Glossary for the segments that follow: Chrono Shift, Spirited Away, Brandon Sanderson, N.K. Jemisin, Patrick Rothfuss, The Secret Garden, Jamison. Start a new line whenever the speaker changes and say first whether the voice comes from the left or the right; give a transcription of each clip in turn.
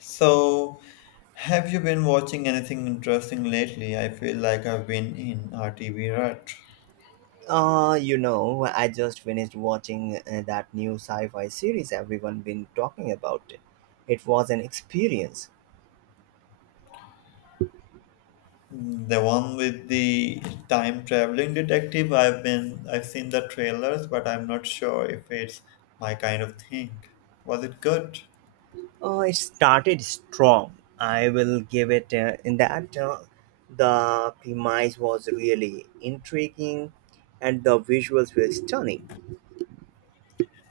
left: So, have you been watching anything interesting lately? I feel like I've been in a TV rut.
right: I just finished watching that new sci-fi series everyone been talking about. It was an experience.
left: The one with the time traveling detective, I've seen the trailers, but I'm not sure if it's my kind of thing. Was it good?
right: It started strong. I will give it in that The premise was really intriguing and the visuals were stunning.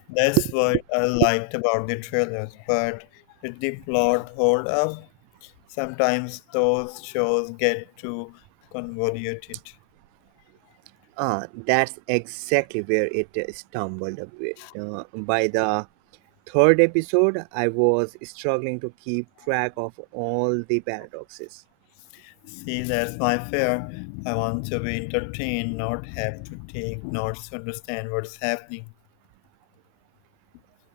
left: That's what I liked about the trailers, but did the plot hold up? Sometimes those shows get too convoluted.
right: Ah, that's exactly where it stumbled a bit. By the third episode, I was struggling to keep track of all the paradoxes.
left: See, that's my fear. I want to be entertained, not have to take notes to understand what's happening.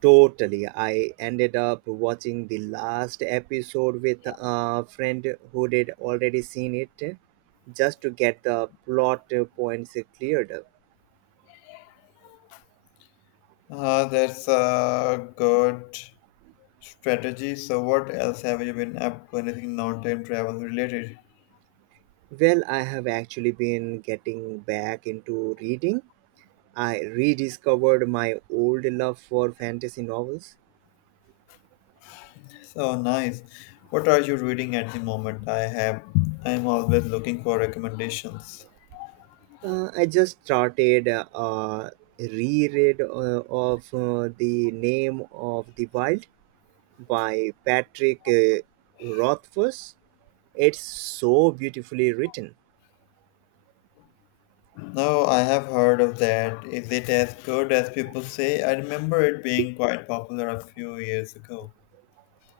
right: Totally, I ended up watching the last episode with a friend who had already seen it just to get the plot points cleared up.
left: Ah, that's a good strategy. So, what else have you been up to? Anything non-time travel related?
right: Well, I have actually been getting back into reading. I rediscovered my old love for fantasy novels.
left: So nice. What are you reading at the moment? I have. I'm always looking for recommendations.
right: I just started a reread of The Name of the Wild by Patrick Rothfuss. It's so beautifully written.
left: No, I have heard of that. Is it as good as people say? I remember it being quite popular a few years ago.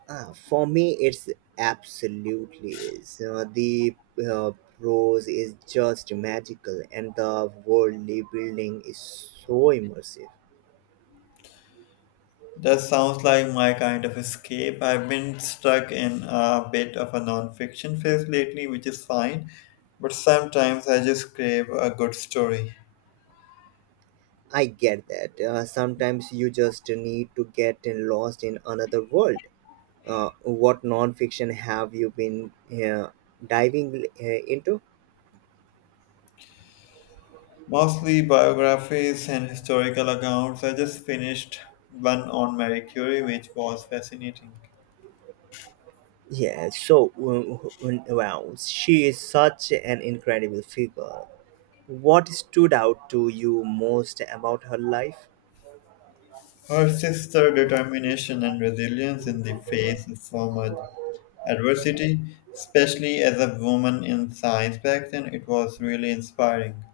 right: For me, it's absolutely is. The uh, prose is just magical, and the worldly building is so immersive.
left: That sounds like my kind of escape. I've been stuck in a bit of a non-fiction phase lately, which is fine, but sometimes I just crave a good story.
right: I get that. Sometimes you just need to get lost in another world. What non-fiction have you been uh, diving into?
left: Mostly biographies and historical accounts. I just finished one on Marie Curie, which was fascinating.
right: Yeah, wow, she is such an incredible figure. What stood out to you most about her life?
left: Her sister determination and resilience in the face of so much adversity, especially as a woman in science back then, it was really inspiring.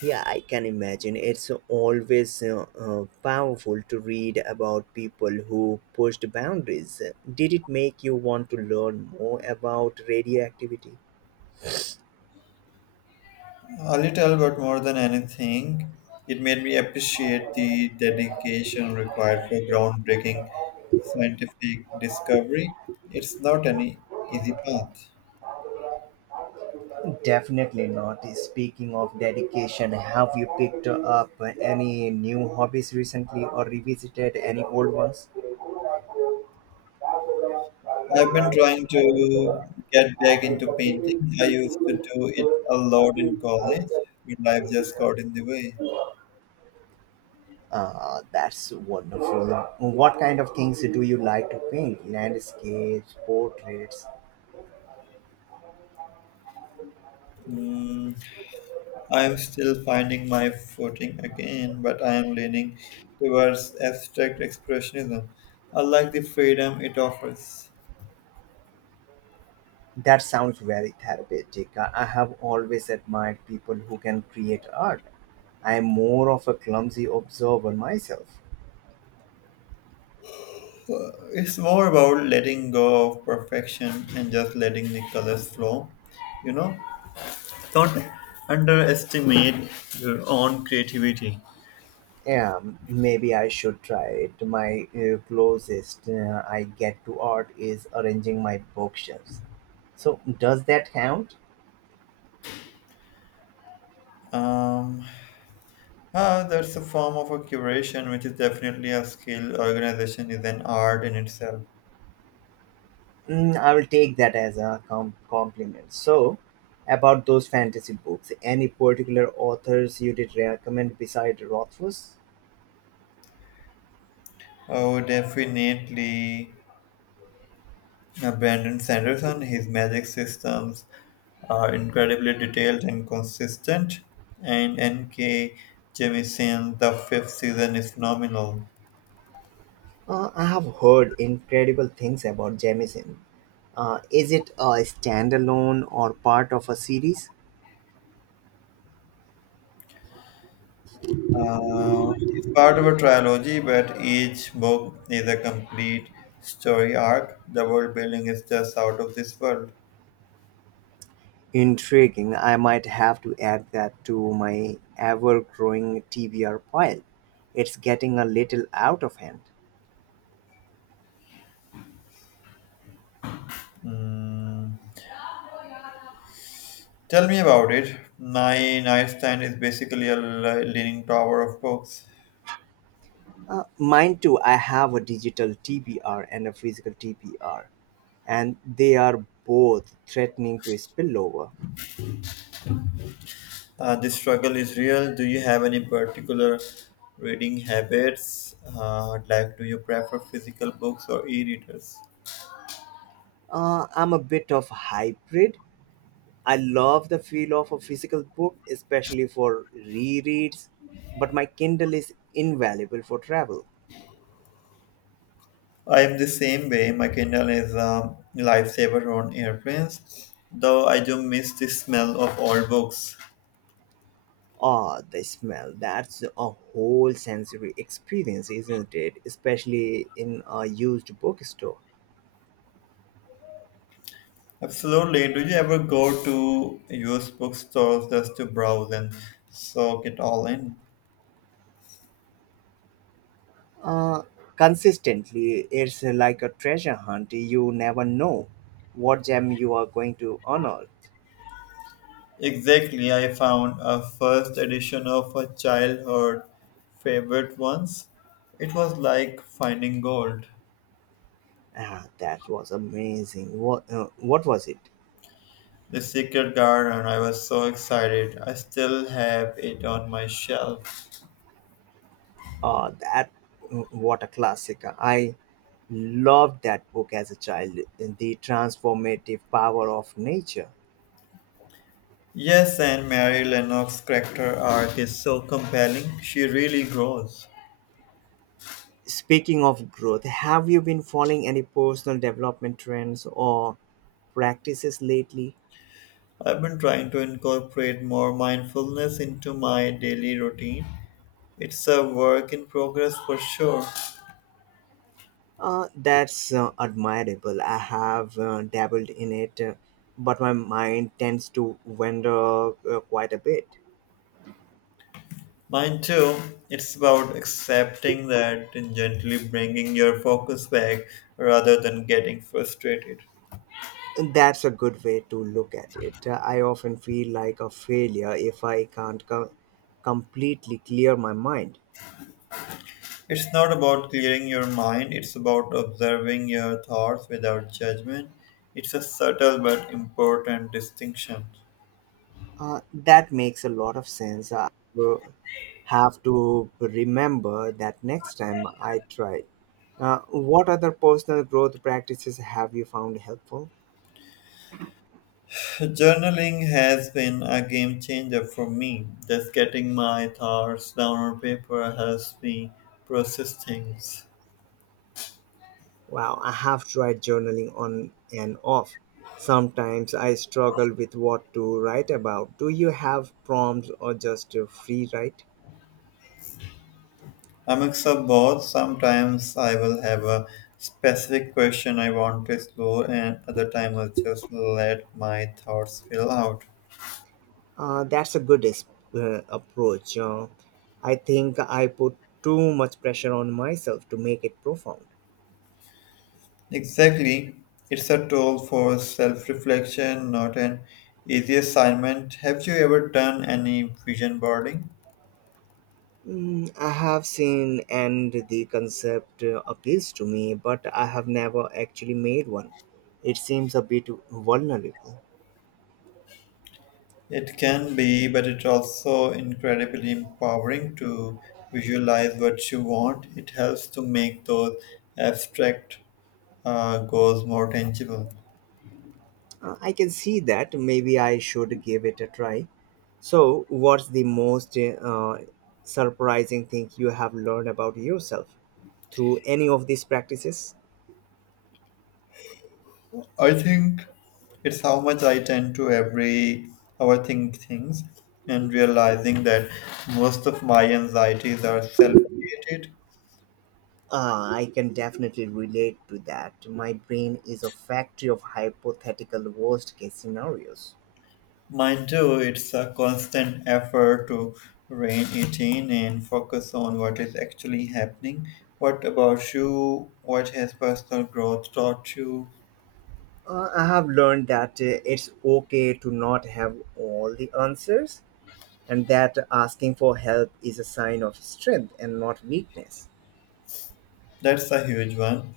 right: Yeah, I can imagine. It's always powerful to read about people who pushed boundaries. Did it make you want to learn more about radioactivity?
left: A little, but more than anything, it made me appreciate the dedication required for groundbreaking scientific discovery. It's not an easy path.
right: Definitely not. Speaking of dedication, have you picked up any new hobbies recently or revisited any old ones?
left: I've been trying to get back into painting. I used to do it a lot in college, but life just got in the way.
right: That's wonderful. What kind of things do you like to paint? Landscapes, portraits?
left: Mm, I'm still finding my footing again, but I am leaning towards abstract expressionism. I like the freedom it offers.
right: That sounds very therapeutic. I have always admired people who can create art. I am more of a clumsy observer myself.
left: Well, it's more about letting go of perfection and just letting the colors flow. You know, don't underestimate your own creativity.
right: Yeah, maybe I should try it. My closest I get to art is arranging my bookshelves. So, does that count?
left: Um, that's a form of a curation, which is definitely a skill. Organization is an art in itself.
right: Mm, I will take that as a compliment. So, about those fantasy books, any particular authors you did recommend beside Rothfuss?
left: Oh, definitely. Brandon Sanderson, his magic systems are incredibly detailed and consistent. And N.K. Jemisin, the fifth season is phenomenal.
right: I have heard incredible things about Jamison. Is it a standalone or part of a series?
left: It's part of a trilogy, but each book is a complete story arc. The world building is just out of this world.
right: Intriguing. I might have to add that to my ever growing TBR pile. It's getting a little out of hand.
left: Mm, Tell me about it. My nightstand is basically a leaning tower of books.
right: Mine too. I have a digital TBR and a physical TBR, and they are both threatening to spill over.
left: This struggle is real. Do you have any particular reading habits? Like, do you prefer physical books or e readers?
right: I'm a bit of hybrid. I love the feel of a physical book, especially for rereads, but my Kindle is invaluable for travel.
left: I am the same way. My Kindle is a lifesaver on airplanes, though I do miss the smell of old books.
right: Ah, the smell. That's a whole sensory experience, isn't it? Especially in a used bookstore.
left: Absolutely. Do you ever go to used bookstores just to browse and soak it all in?
right: Uh, Consistently, it's like a treasure hunt. You never know what gem you are going to unearth.
left: Exactly. I found a first edition of a childhood favorite once. It was like finding gold.
right: Ah, that was amazing. What was it?
left: The Secret Garden. I was so excited. I still have it on my shelf.
right: Oh, what a classic. I loved that book as a child. The transformative power of nature.
left: Yes, and Mary Lennox's character arc is so compelling. She really grows.
right: Speaking of growth, have you been following any personal development trends or practices lately?
left: I've been trying to incorporate more mindfulness into my daily routine. It's a work in progress for sure.
right: That's admirable. I have dabbled in it, but my mind tends to wander quite a bit.
left: Mine too. It's about accepting that and gently bringing your focus back rather than getting frustrated.
right: That's a good way to look at it. I often feel like a failure if I can't completely clear my mind.
left: It's not about clearing your mind, it's about observing your thoughts without judgment. It's a subtle but important distinction.
right: That makes a lot of sense. I will have to remember that next time I try. What other personal growth practices have you found helpful?
left: So journaling has been a game changer for me. Just getting my thoughts down on paper helps me process things.
right: Wow, I have tried journaling on and off. Sometimes I struggle with what to write about. Do you have prompts or just a free write?
left: A mix of both. Sometimes I will have a specific question I want to explore, and other times I'll just let my thoughts fill out.
right: That's a good approach. I think I put too much pressure on myself to make it profound.
left: Exactly. It's a tool for self reflection, not an easy assignment. Have you ever done any vision boarding?
right: Mm, I have seen and the concept appeals to me, but I have never actually made one. It seems a bit vulnerable.
left: It can be, but it's also incredibly empowering to visualize what you want. It helps to make those abstract goals more tangible.
right: I can see that. Maybe I should give it a try. So, what's the most surprising thing you have learned about yourself through any of these practices?
left: I think it's how much I tend to every overthink things and realizing that most of my anxieties are self-created.
right: I can definitely relate to that. My brain is a factory of hypothetical worst case scenarios.
left: Mine too, it's a constant effort to rein it in and focus on what is actually happening. What about you? What has personal growth taught you?
right: I have learned that it's okay to not have all the answers and that asking for help is a sign of strength and not weakness.
left: That's a huge one.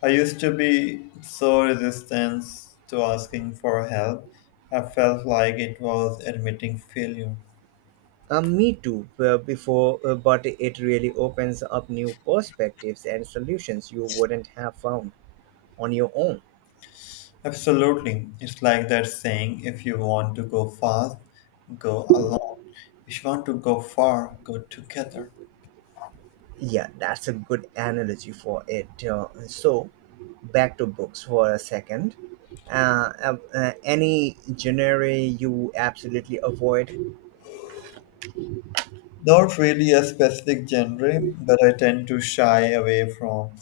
left: I used to be so resistant to asking for help. I felt like it was admitting failure.
right: Me too, but it really opens up new perspectives and solutions you wouldn't have found on your own.
left: Absolutely. It's like that saying, if you want to go fast, go alone. If you want to go far, go together.
right: Yeah, that's a good analogy for it. So, back to books for a second. Any genre you absolutely avoid?
left: Not really a specific genre, but I tend to shy away from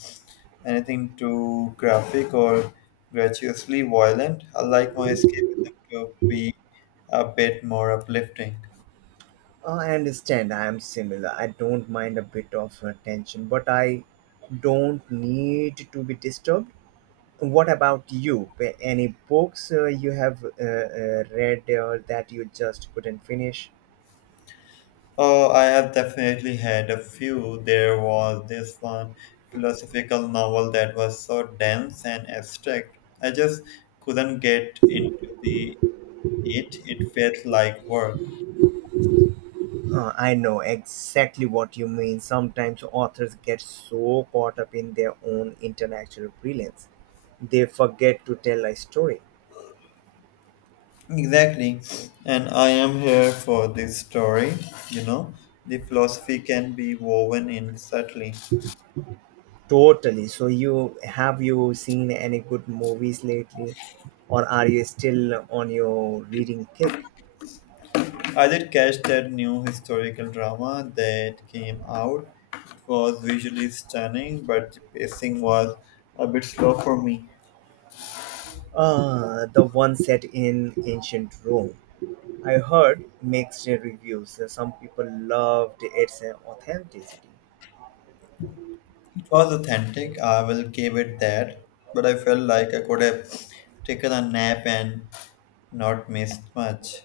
left: anything too graphic or gratuitously violent. I like my escapism to be a bit more uplifting.
right: I understand. I am similar. I don't mind a bit of tension, but I don't need to be disturbed. What about you? Any books you have read that you just couldn't finish?
left: Oh, I have definitely had a few. There was this one philosophical novel that was so dense and abstract. I just couldn't get into the it. It felt like work.
right: I know exactly what you mean. Sometimes authors get so caught up in their own intellectual brilliance, they forget to tell a story.
left: Exactly. And I am here for this story, you know. The philosophy can be woven in subtly.
right: Totally. So you seen any good movies lately or are you still on your reading kick?
left: I did catch that new historical drama that came out. It was visually stunning, but the pacing was a bit slow for me.
right: The one set in ancient Rome. I heard mixed reviews. Some people loved its authenticity.
left: It was authentic, I will give it that, but I felt like I could have taken a nap and not missed much.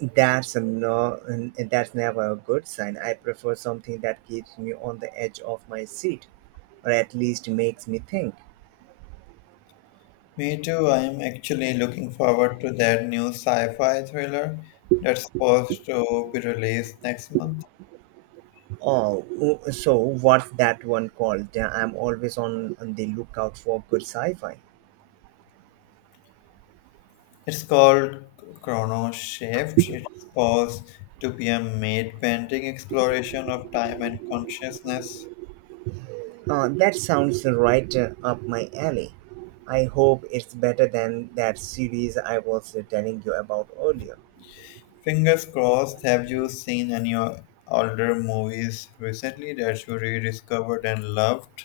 right: That's a no, that's never a good sign. I prefer something that keeps me on the edge of my seat or at least makes me think.
left: Me too. I am actually looking forward to that new sci-fi thriller that's supposed to be released next month.
right: Uh, Oh, so what's that one called? I'm always on the lookout for good sci-fi.
left: It's called Chrono Shift. It's supposed to be a made painting exploration of time and consciousness.
right: That sounds right up my alley. I hope it's better than that series I was telling you about earlier.
left: Fingers crossed. Have you seen any older movies recently that you rediscovered and loved?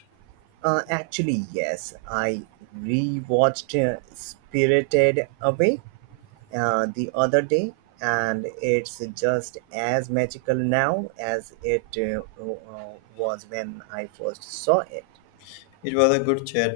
right: Actually, yes, I rewatched Spirited Away the other day, and it's just as magical now as it was when I first saw it.
left: It was a good chat.